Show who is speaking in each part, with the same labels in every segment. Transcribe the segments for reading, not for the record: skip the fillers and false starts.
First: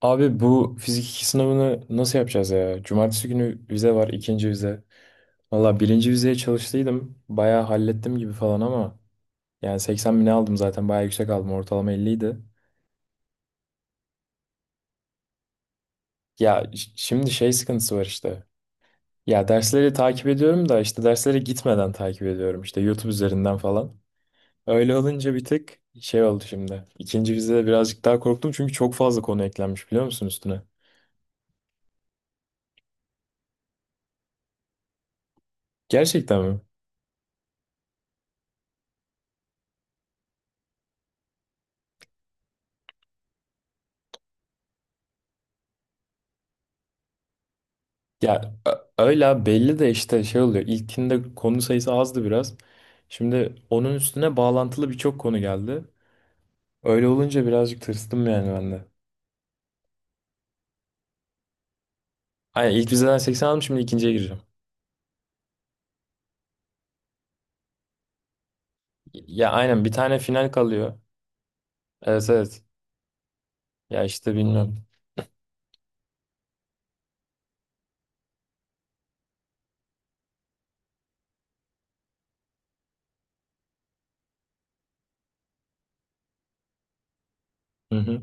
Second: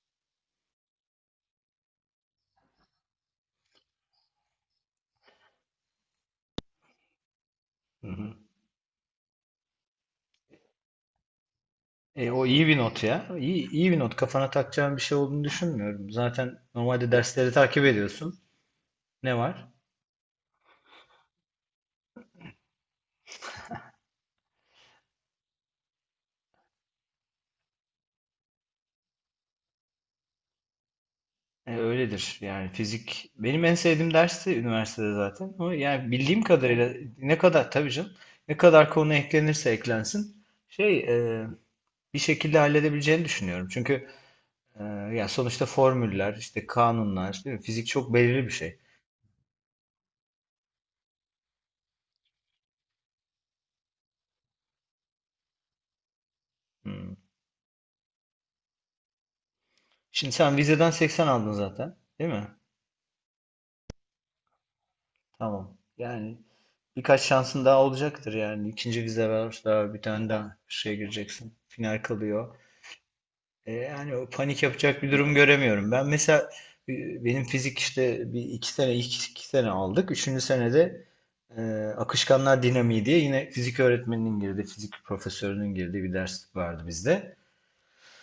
Speaker 1: Abi bu fizik 2 sınavını nasıl yapacağız ya? Cumartesi günü vize var, ikinci vize. Valla birinci vizeye çalıştıydım. Bayağı
Speaker 2: Hı
Speaker 1: hallettim gibi
Speaker 2: hı.
Speaker 1: falan ama yani 80 bine aldım zaten bayağı yüksek aldım. Ortalama 50
Speaker 2: E,
Speaker 1: idi.
Speaker 2: o iyi bir not ya. İyi bir not. Kafana takacağın bir şey olduğunu düşünmüyorum. Zaten normalde
Speaker 1: Şimdi şey
Speaker 2: dersleri takip
Speaker 1: sıkıntısı var
Speaker 2: ediyorsun.
Speaker 1: işte.
Speaker 2: Ne
Speaker 1: Ya
Speaker 2: var?
Speaker 1: dersleri takip ediyorum da işte derslere gitmeden takip ediyorum. İşte YouTube üzerinden falan. Öyle olunca bir tık şey oldu şimdi. İkinci vizede birazcık daha korktum çünkü çok fazla konu eklenmiş biliyor musun üstüne?
Speaker 2: E, öyledir. Yani fizik benim en sevdiğim dersi üniversitede zaten. Ama yani
Speaker 1: Gerçekten
Speaker 2: bildiğim
Speaker 1: mi?
Speaker 2: kadarıyla ne kadar tabii canım ne kadar konu eklenirse eklensin e, bir şekilde halledebileceğini düşünüyorum. Çünkü e, ya sonuçta formüller, işte kanunlar, değil mi? Fizik çok belirli bir şey.
Speaker 1: Öyle belli de işte şey oluyor. İlkinde konu sayısı azdı biraz. Şimdi onun üstüne bağlantılı birçok konu geldi. Öyle
Speaker 2: Hmm.
Speaker 1: olunca birazcık tırstım yani ben de.
Speaker 2: Şimdi sen vizeden 80 aldın zaten, değil mi?
Speaker 1: Aynen ilk vizeden 80 aldım, şimdi ikinciye gireceğim.
Speaker 2: Tamam. Yani birkaç şansın daha olacaktır yani. İkinci vize
Speaker 1: Ya
Speaker 2: var.
Speaker 1: aynen bir
Speaker 2: Daha bir
Speaker 1: tane
Speaker 2: tane
Speaker 1: final
Speaker 2: daha şeye
Speaker 1: kalıyor.
Speaker 2: gireceksin. Final
Speaker 1: Evet,
Speaker 2: kalıyor.
Speaker 1: evet.
Speaker 2: E,
Speaker 1: Ya
Speaker 2: yani o
Speaker 1: işte
Speaker 2: panik
Speaker 1: bilmiyorum.
Speaker 2: yapacak bir durum göremiyorum. Ben mesela benim fizik işte bir iki sene ilk iki sene aldık. Üçüncü senede e, akışkanlar dinamiği diye yine fizik öğretmeninin girdiği, fizik profesörünün girdiği bir ders vardı bizde.
Speaker 1: Hı hı.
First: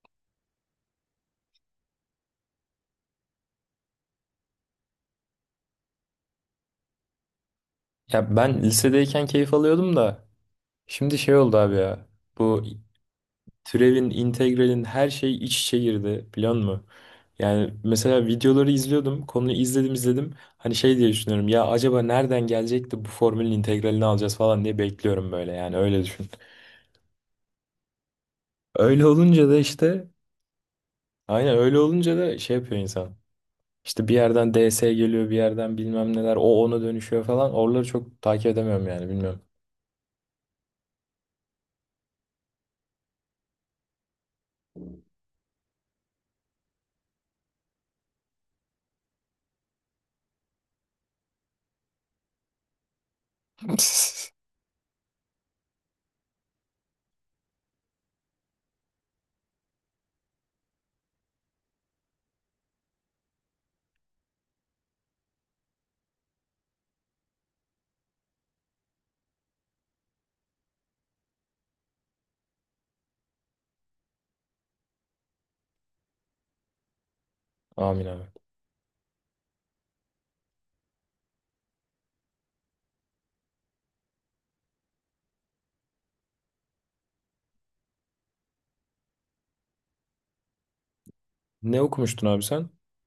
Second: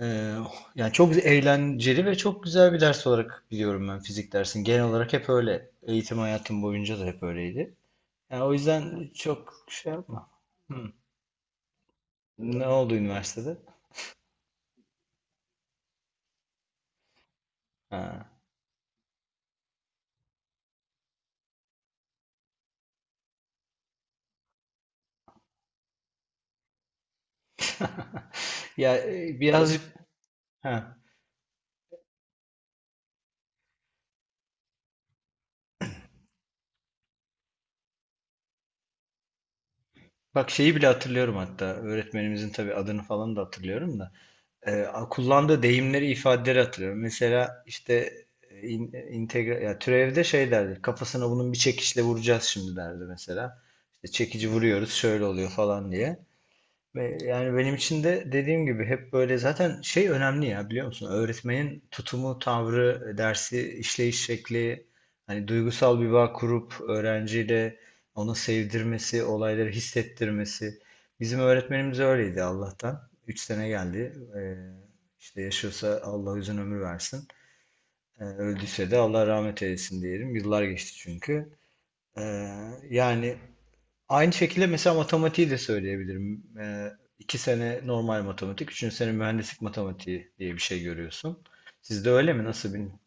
Speaker 2: E, yani çok eğlenceli ve çok güzel bir ders olarak biliyorum ben fizik dersini. Genel olarak hep öyle. Eğitim hayatım boyunca da hep öyleydi.
Speaker 1: Ya
Speaker 2: Ya o
Speaker 1: ben
Speaker 2: yüzden
Speaker 1: lisedeyken
Speaker 2: çok
Speaker 1: keyif
Speaker 2: şey
Speaker 1: alıyordum da
Speaker 2: yapma. Hı.
Speaker 1: şimdi şey oldu abi ya. Bu
Speaker 2: Ne oldu üniversitede?
Speaker 1: türevin, integralin her şey iç içe girdi biliyor musun? Yani mesela
Speaker 2: Ha.
Speaker 1: videoları izliyordum. Konuyu izledim, izledim. Hani şey diye düşünüyorum. Ya acaba nereden gelecek de bu formülün integralini alacağız falan diye bekliyorum böyle. Yani öyle düşün.
Speaker 2: Ya
Speaker 1: Öyle olunca da
Speaker 2: birazcık
Speaker 1: işte
Speaker 2: ha.
Speaker 1: aynen, öyle olunca da şey yapıyor insan. İşte bir yerden DS geliyor, bir yerden bilmem neler. O ona dönüşüyor falan. Oraları çok takip edemiyorum yani, bilmiyorum.
Speaker 2: Bak şeyi bile hatırlıyorum hatta. Öğretmenimizin tabii adını falan da hatırlıyorum da. Kullandığı deyimleri, ifadeleri hatırlıyorum. Mesela işte ya türevde şey derdi. Kafasına bunun bir çekişle vuracağız şimdi derdi mesela. İşte çekici vuruyoruz şöyle oluyor falan diye. Ve yani benim için de dediğim gibi hep böyle zaten şey önemli ya biliyor musun? Öğretmenin tutumu, tavrı, dersi işleyiş şekli, hani duygusal bir bağ kurup öğrenciyle onu sevdirmesi, olayları hissettirmesi. Bizim öğretmenimiz öyleydi Allah'tan. Üç sene geldi. İşte yaşıyorsa Allah uzun ömür versin.
Speaker 1: Amin
Speaker 2: Ee,
Speaker 1: abi.
Speaker 2: öldüyse de Allah rahmet eylesin diyelim. Yıllar geçti çünkü. Ee, yani aynı şekilde mesela matematiği de söyleyebilirim. İki sene normal matematik, üçüncü sene mühendislik matematiği diye bir şey görüyorsun.
Speaker 1: Ne
Speaker 2: Sizde
Speaker 1: okumuştun
Speaker 2: öyle
Speaker 1: abi
Speaker 2: mi? Nasıl
Speaker 1: sen?
Speaker 2: bilmiyorum.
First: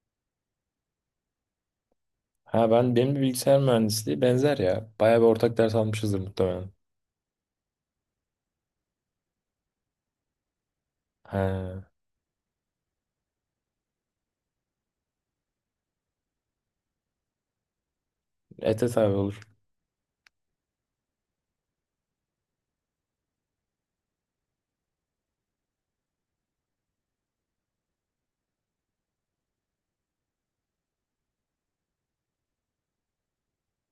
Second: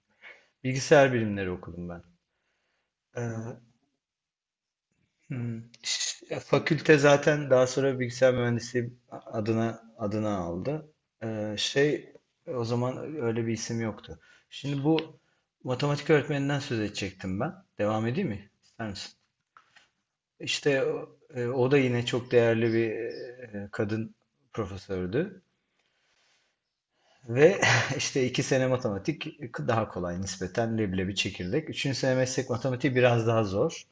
Speaker 2: Bilgisayar bilimleri okudum ben.
Speaker 1: Ha, benim de bilgisayar
Speaker 2: Ee,
Speaker 1: mühendisliği, benzer ya. Bayağı bir ortak
Speaker 2: hmm,
Speaker 1: ders almışızdır
Speaker 2: ş-
Speaker 1: muhtemelen.
Speaker 2: fakülte zaten daha sonra bilgisayar mühendisliği adına aldı. Ee,
Speaker 1: He.
Speaker 2: şey o zaman öyle bir isim yoktu. Şimdi bu matematik öğretmeninden söz edecektim ben. Devam edeyim mi?
Speaker 1: Evet,
Speaker 2: İster
Speaker 1: evet
Speaker 2: misin?
Speaker 1: abi, olur.
Speaker 2: İşte o da yine çok değerli bir kadın profesördü. Ve işte iki sene matematik daha kolay nispeten leblebi çekirdek. Üçüncü sene meslek matematiği biraz daha zor.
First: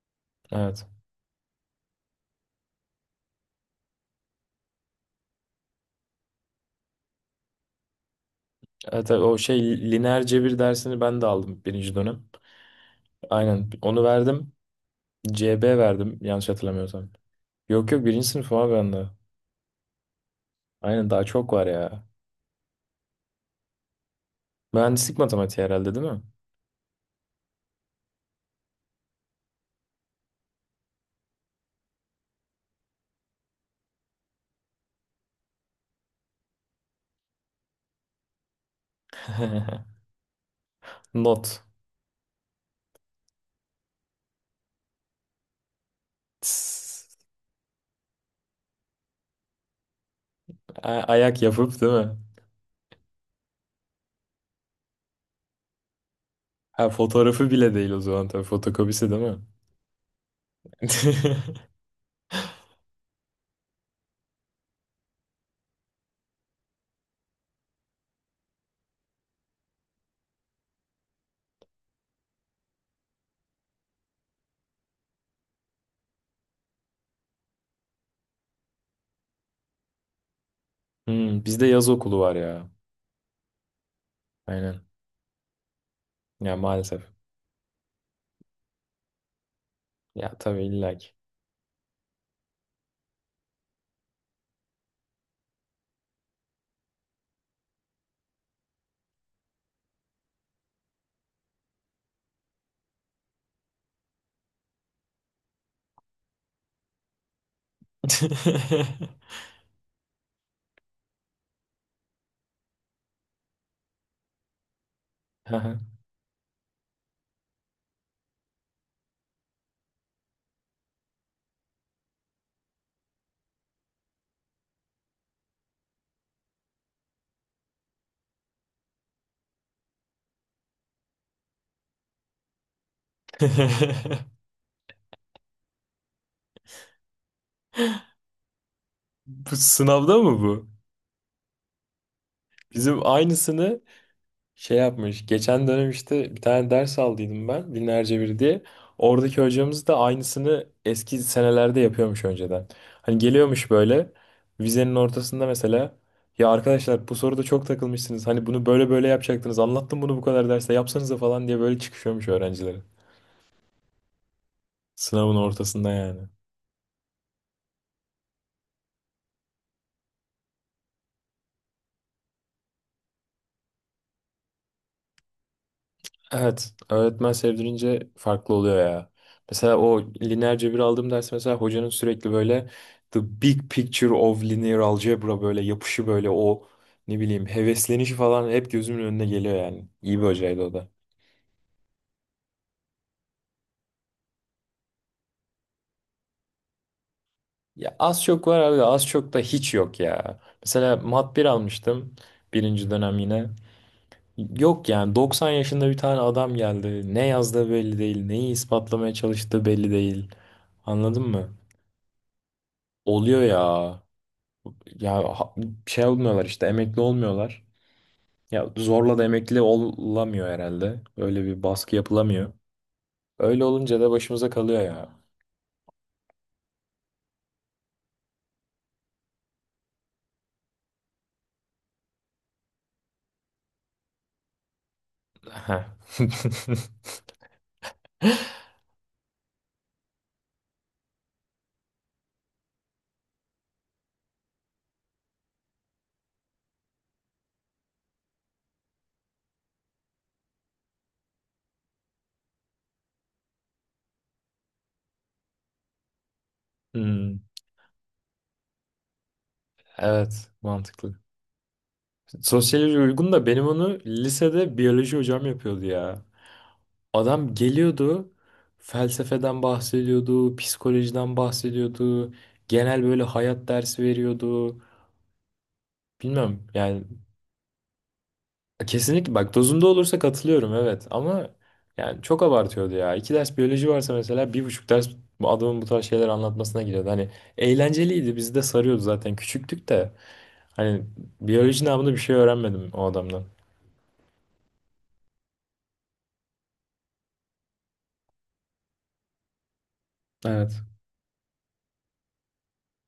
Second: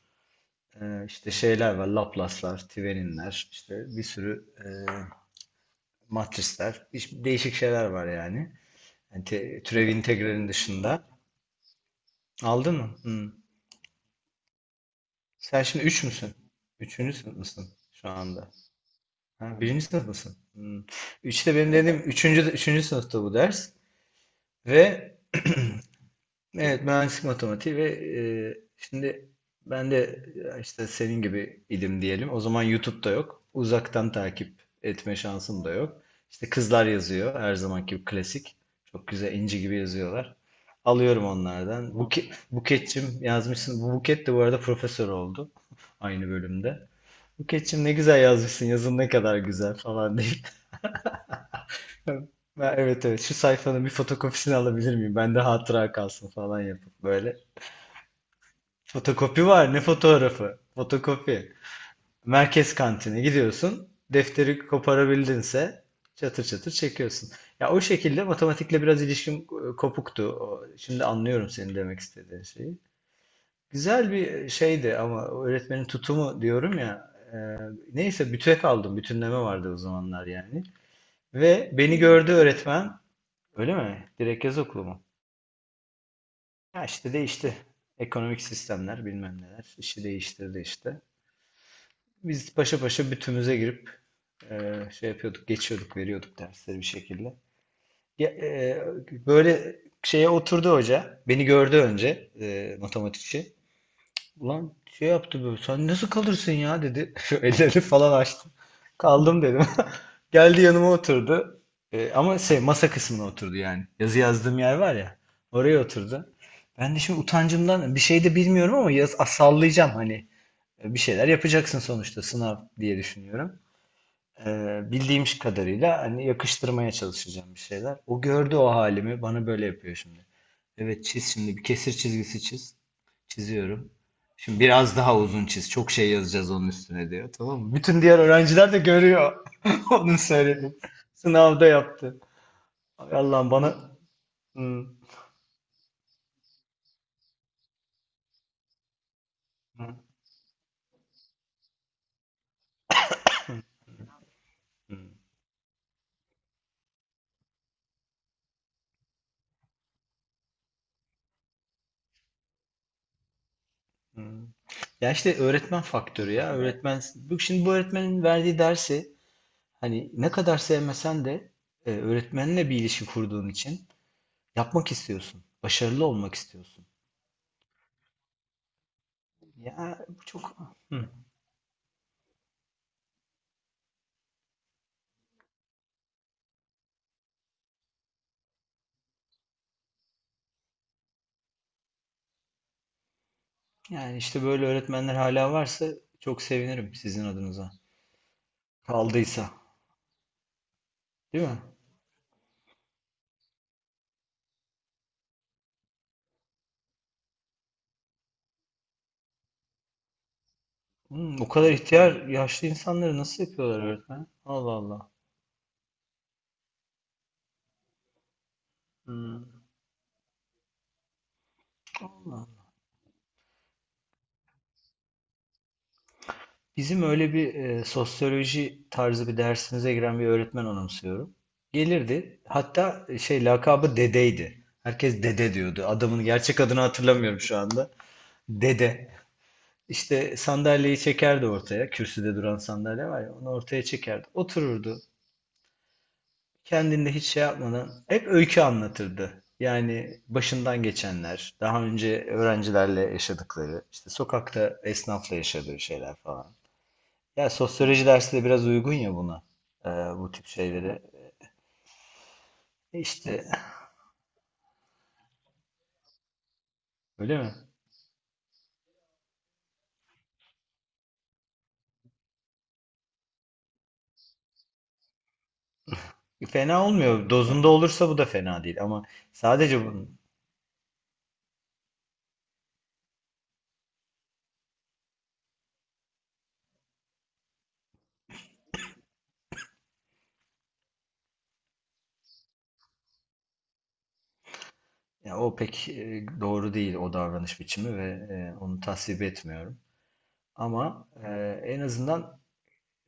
Speaker 1: Evet.
Speaker 2: İşte şeyler var, Laplace'lar, Thevenin'ler, işte bir sürü matrisler, değişik şeyler var yani.
Speaker 1: Evet abi,
Speaker 2: Yani
Speaker 1: o
Speaker 2: türev
Speaker 1: şey lineer
Speaker 2: integralin
Speaker 1: cebir dersini
Speaker 2: dışında.
Speaker 1: ben de aldım birinci dönem.
Speaker 2: Aldın mı? Hı.
Speaker 1: Aynen, onu verdim.
Speaker 2: Sen
Speaker 1: CB
Speaker 2: şimdi üç
Speaker 1: verdim
Speaker 2: müsün?
Speaker 1: yanlış hatırlamıyorsam.
Speaker 2: Üçüncü sınıf mısın
Speaker 1: Yok yok,
Speaker 2: şu
Speaker 1: birinci
Speaker 2: anda?
Speaker 1: sınıfım abi ben de.
Speaker 2: Ha, birinci sınıftasın. Hmm.
Speaker 1: Aynen, daha çok
Speaker 2: Üçte
Speaker 1: var
Speaker 2: benim, evet, dediğim
Speaker 1: ya.
Speaker 2: üçüncü sınıfta bu ders. Ve
Speaker 1: Mühendislik matematiği herhalde, değil mi?
Speaker 2: evet mühendislik matematiği ve şimdi ben de işte senin gibi idim diyelim. O zaman YouTube'da yok. Uzaktan takip etme şansım da yok. İşte kızlar yazıyor her zamanki gibi klasik. Çok güzel inci gibi yazıyorlar. Alıyorum
Speaker 1: Not.
Speaker 2: onlardan. Buketçim yazmışsın. Bu Buket de bu arada profesör oldu aynı bölümde.
Speaker 1: Tss.
Speaker 2: Buketçim ne güzel yazmışsın. Yazın ne kadar güzel falan deyip
Speaker 1: Ayak yapıp, değil mi?
Speaker 2: Ben- Evet evet, şu sayfanın bir fotokopisini alabilir miyim? Bende hatıra kalsın falan
Speaker 1: Ha,
Speaker 2: yapıp böyle.
Speaker 1: fotoğrafı bile değil o zaman, tabii fotokopisi, değil mi?
Speaker 2: Fotokopi var ne fotoğrafı? Fotokopi. Merkez kantine gidiyorsun. Defteri koparabildinse çatır çatır çekiyorsun. Ya o şekilde matematikle biraz ilişkim kopuktu. Şimdi anlıyorum senin demek istediğin şeyi. Güzel bir şeydi ama o öğretmenin tutumu diyorum ya. Neyse büte kaldım. Bütünleme vardı o zamanlar yani.
Speaker 1: Hmm, bizde
Speaker 2: Ve
Speaker 1: yaz
Speaker 2: beni
Speaker 1: okulu
Speaker 2: gördü
Speaker 1: var ya.
Speaker 2: öğretmen. Öyle mi? Direkt yaz
Speaker 1: Aynen.
Speaker 2: okulu mu?
Speaker 1: Ya
Speaker 2: Ya
Speaker 1: maalesef.
Speaker 2: işte değişti. Ekonomik sistemler bilmem neler işi
Speaker 1: Ya
Speaker 2: değiştirdi
Speaker 1: tabii, illa
Speaker 2: işte.
Speaker 1: ki.
Speaker 2: Biz paşa paşa bütümüze girip şey yapıyorduk, geçiyorduk, veriyorduk dersleri bir şekilde. Ya, böyle şeye oturdu hoca. Beni gördü önce matematikçi. Ulan şey yaptı böyle. Sen nasıl kalırsın ya dedi. Şu elleri falan açtı. Kaldım dedim. Geldi yanıma oturdu. Ama şey masa kısmına oturdu yani. Yazı yazdığım yer var ya. Oraya oturdu. Ben de şimdi utancımdan bir şey de bilmiyorum ama yaz, ah, sallayacağım hani. Bir şeyler yapacaksın sonuçta sınav diye düşünüyorum. E, bildiğim kadarıyla hani yakıştırmaya çalışacağım bir şeyler. O gördü o halimi. Bana böyle yapıyor şimdi. Evet çiz şimdi bir kesir çizgisi çiz. Çiziyorum. Şimdi biraz daha uzun çiz. Çok şey yazacağız onun üstüne diyor. Tamam mı? Bütün diğer öğrenciler de görüyor.
Speaker 1: Bu
Speaker 2: Onun
Speaker 1: sınavda mı bu?
Speaker 2: söylediğini. Sınavda yaptı.
Speaker 1: Bizim
Speaker 2: Ay Allah'ım bana...
Speaker 1: aynısını şey
Speaker 2: Hı,
Speaker 1: yapmış. Geçen dönem işte bir tane ders aldıydım ben. Binlerce bir diye. Oradaki hocamız
Speaker 2: hı,
Speaker 1: da aynısını eski senelerde yapıyormuş önceden. Hani geliyormuş böyle vizenin
Speaker 2: hı,
Speaker 1: ortasında mesela, ya arkadaşlar bu soruda çok takılmışsınız. Hani bunu böyle böyle yapacaktınız. Anlattım bunu, bu kadar derste yapsanıza falan diye böyle çıkışıyormuş öğrencilere.
Speaker 2: hı. Ya
Speaker 1: Sınavın
Speaker 2: işte öğretmen
Speaker 1: ortasında yani.
Speaker 2: faktörü ya. Öğretmen... Şimdi bu öğretmenin verdiği dersi hani ne kadar sevmesen de öğretmenle bir ilişki kurduğun için yapmak istiyorsun. Başarılı olmak
Speaker 1: Evet,
Speaker 2: istiyorsun.
Speaker 1: öğretmen sevdirince farklı oluyor ya. Mesela o
Speaker 2: Ya bu
Speaker 1: lineer
Speaker 2: çok...
Speaker 1: cebir
Speaker 2: Hı.
Speaker 1: aldığım ders, mesela hocanın sürekli böyle "the big picture of linear algebra" böyle yapışı, böyle o ne bileyim heveslenişi falan hep gözümün önüne geliyor yani. İyi bir hocaydı o da.
Speaker 2: Yani işte böyle öğretmenler hala varsa çok sevinirim sizin adınıza.
Speaker 1: Ya az çok var abi, az çok da
Speaker 2: Kaldıysa.
Speaker 1: hiç yok ya. Mesela mat
Speaker 2: Değil
Speaker 1: bir
Speaker 2: mi?
Speaker 1: almıştım birinci dönem yine. Yok yani 90 yaşında bir tane adam geldi. Ne yazdığı belli değil, neyi ispatlamaya çalıştığı belli değil. Anladın
Speaker 2: O
Speaker 1: mı?
Speaker 2: kadar ihtiyar yaşlı insanları
Speaker 1: Oluyor
Speaker 2: nasıl yapıyorlar
Speaker 1: ya.
Speaker 2: öğretmen? Allah Allah.
Speaker 1: Ya ha- Şey olmuyorlar işte, emekli olmuyorlar. Ya zorla da
Speaker 2: Hmm,
Speaker 1: emekli olamıyor herhalde. Öyle bir baskı
Speaker 2: Allah.
Speaker 1: yapılamıyor. Öyle olunca da başımıza kalıyor ya.
Speaker 2: Bizim öyle bir sosyoloji tarzı bir dersimize giren bir öğretmen anımsıyorum. Gelirdi. Hatta lakabı dedeydi. Herkes dede
Speaker 1: Heh.
Speaker 2: diyordu. Adamın gerçek adını hatırlamıyorum şu anda. Dede. İşte sandalyeyi çekerdi ortaya. Kürsüde duran sandalye var ya onu ortaya çekerdi. Otururdu. Kendinde hiç şey yapmadan hep öykü anlatırdı. Yani başından geçenler, daha önce öğrencilerle yaşadıkları, işte sokakta esnafla yaşadığı şeyler falan.
Speaker 1: Hmm,
Speaker 2: Ya sosyoloji dersi de biraz uygun ya buna, e, bu tip
Speaker 1: evet,
Speaker 2: şeylere.
Speaker 1: mantıklı. Sosyoloji uygun da,
Speaker 2: İşte
Speaker 1: benim onu lisede biyoloji hocam yapıyordu ya.
Speaker 2: öyle mi?
Speaker 1: Adam geliyordu, felsefeden bahsediyordu, psikolojiden bahsediyordu. Genel böyle hayat dersi veriyordu. Bilmem
Speaker 2: Fena
Speaker 1: yani.
Speaker 2: olmuyor. Dozunda olursa bu da fena değil ama
Speaker 1: Kesinlikle bak,
Speaker 2: sadece
Speaker 1: dozunda
Speaker 2: bunun,
Speaker 1: olursa katılıyorum, evet ama yani çok abartıyordu ya. İki ders biyoloji varsa mesela, bir buçuk ders bu adamın bu tarz şeyler anlatmasına giriyordu. Hani eğlenceliydi, bizi de sarıyordu zaten, küçüktük de, hani biyoloji namında bir şey öğrenmedim o adamdan.
Speaker 2: ya o pek doğru değil o davranış biçimi ve onu tasvip etmiyorum.
Speaker 1: Evet.
Speaker 2: Ama en azından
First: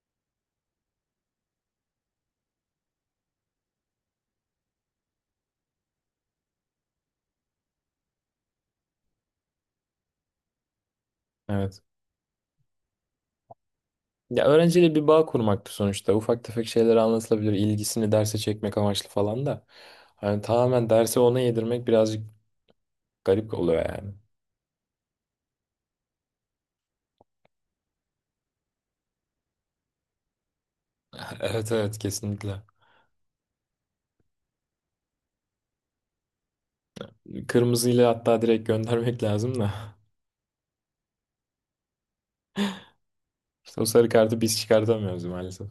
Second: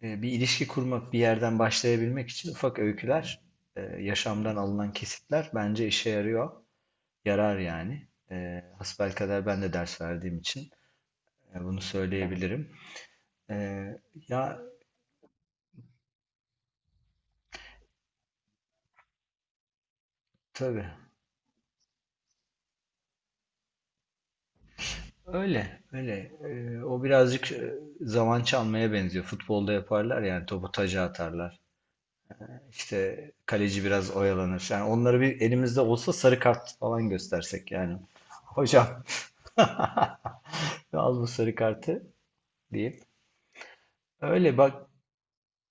Speaker 2: bir ilişki kurmak, bir yerden başlayabilmek için ufak öyküler, yaşamdan alınan kesitler bence işe yarıyor. Yarar yani. Hasbelkader ben de ders verdiğim için bunu
Speaker 1: Evet.
Speaker 2: söyleyebilirim. E,
Speaker 1: Ya
Speaker 2: ya
Speaker 1: öğrenciyle bir bağ kurmaktı sonuçta. Ufak tefek şeyler anlatılabilir, ilgisini derse çekmek amaçlı falan da. Hani
Speaker 2: tabii
Speaker 1: tamamen dersi ona yedirmek birazcık garip oluyor yani.
Speaker 2: öyle öyle. O birazcık zaman çalmaya benziyor. Futbolda yaparlar yani topu taca atarlar.
Speaker 1: Evet, evet, kesinlikle.
Speaker 2: İşte kaleci biraz oyalanır. Yani onları bir elimizde olsa sarı kart falan göstersek yani.
Speaker 1: Kırmızıyla hatta direkt
Speaker 2: Hocam
Speaker 1: göndermek lazım da.
Speaker 2: al bu sarı kartı, deyip
Speaker 1: İşte o sarı kartı
Speaker 2: öyle
Speaker 1: biz
Speaker 2: bak
Speaker 1: çıkartamıyoruz maalesef.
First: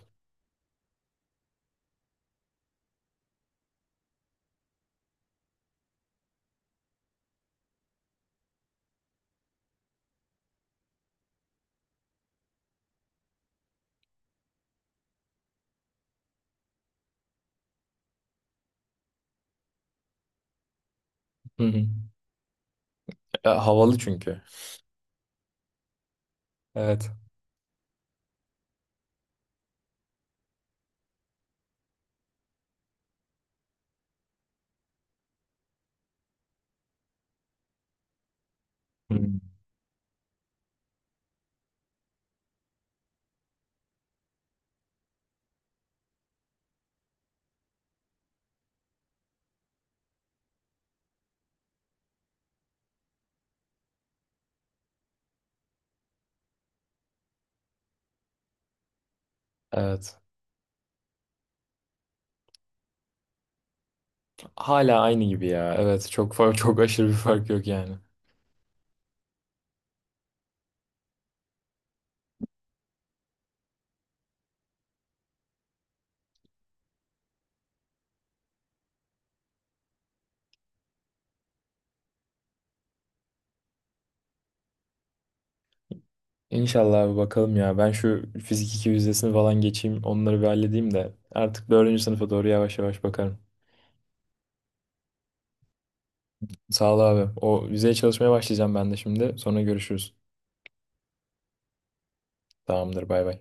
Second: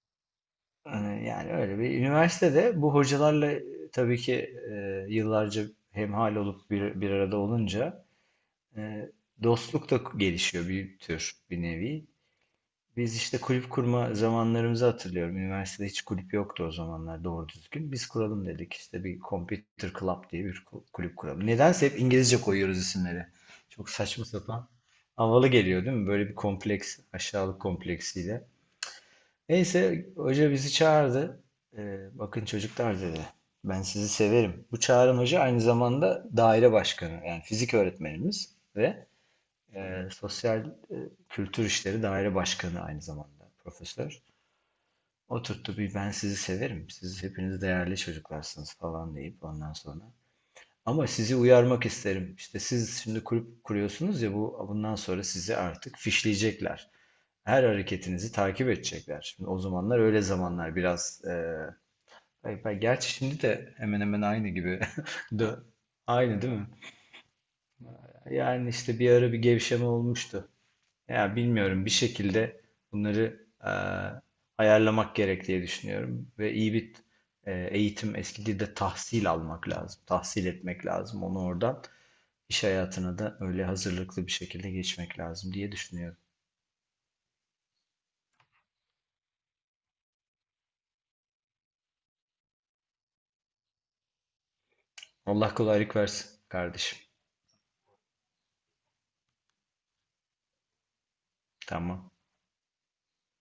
Speaker 2: e, yani öyle bir üniversitede bu hocalarla tabii ki yıllarca hemhal olup bir arada olunca e, dostluk da gelişiyor bir tür bir nevi. Biz işte kulüp kurma zamanlarımızı hatırlıyorum. Üniversitede hiç kulüp yoktu o zamanlar doğru düzgün. Biz kuralım dedik işte bir Computer Club diye bir kulüp kuralım.
Speaker 1: Hı hı.
Speaker 2: Nedense hep İngilizce koyuyoruz isimleri.
Speaker 1: E,
Speaker 2: Çok
Speaker 1: havalı
Speaker 2: saçma
Speaker 1: çünkü.
Speaker 2: sapan. Havalı geliyor değil mi? Böyle bir kompleks,
Speaker 1: Evet.
Speaker 2: aşağılık kompleksiyle. Neyse hoca bizi çağırdı. Bakın çocuklar dedi. Ben sizi severim. Bu Çağrı'nın hoca aynı zamanda daire başkanı. Yani fizik öğretmenimiz ve
Speaker 1: Hı.
Speaker 2: sosyal kültür işleri daire başkanı aynı zamanda profesör. Oturttu bir ben sizi severim. Siz hepiniz değerli çocuklarsınız falan deyip ondan sonra ama sizi uyarmak isterim. İşte siz şimdi kulüp kuruyorsunuz ya bu bundan sonra sizi artık fişleyecekler. Her hareketinizi takip edecekler. Şimdi o zamanlar
Speaker 1: Evet.
Speaker 2: öyle zamanlar biraz gerçi şimdi de hemen hemen aynı gibi.
Speaker 1: Hala aynı gibi
Speaker 2: Dö-
Speaker 1: ya. Evet. Çok
Speaker 2: Aynı değil
Speaker 1: fark,
Speaker 2: mi?
Speaker 1: çok aşırı bir fark yok yani.
Speaker 2: Yani işte bir ara bir gevşeme olmuştu. Ya bilmiyorum bir şekilde bunları ayarlamak gerek diye düşünüyorum ve iyi bir eğitim eski dilde tahsil almak lazım. Tahsil etmek lazım onu oradan. İş hayatına da öyle hazırlıklı bir şekilde geçmek lazım diye düşünüyorum.
Speaker 1: İnşallah abi, bakalım ya. Ben şu fizik 2 vizesini falan geçeyim. Onları bir halledeyim de. Artık dördüncü sınıfa doğru yavaş yavaş bakarım.
Speaker 2: Allah kolaylık versin
Speaker 1: Sağ
Speaker 2: kardeşim.
Speaker 1: ol abi. O vizeye çalışmaya başlayacağım ben de şimdi. Sonra görüşürüz.
Speaker 2: Tamam.
Speaker 1: Tamamdır, bay bay.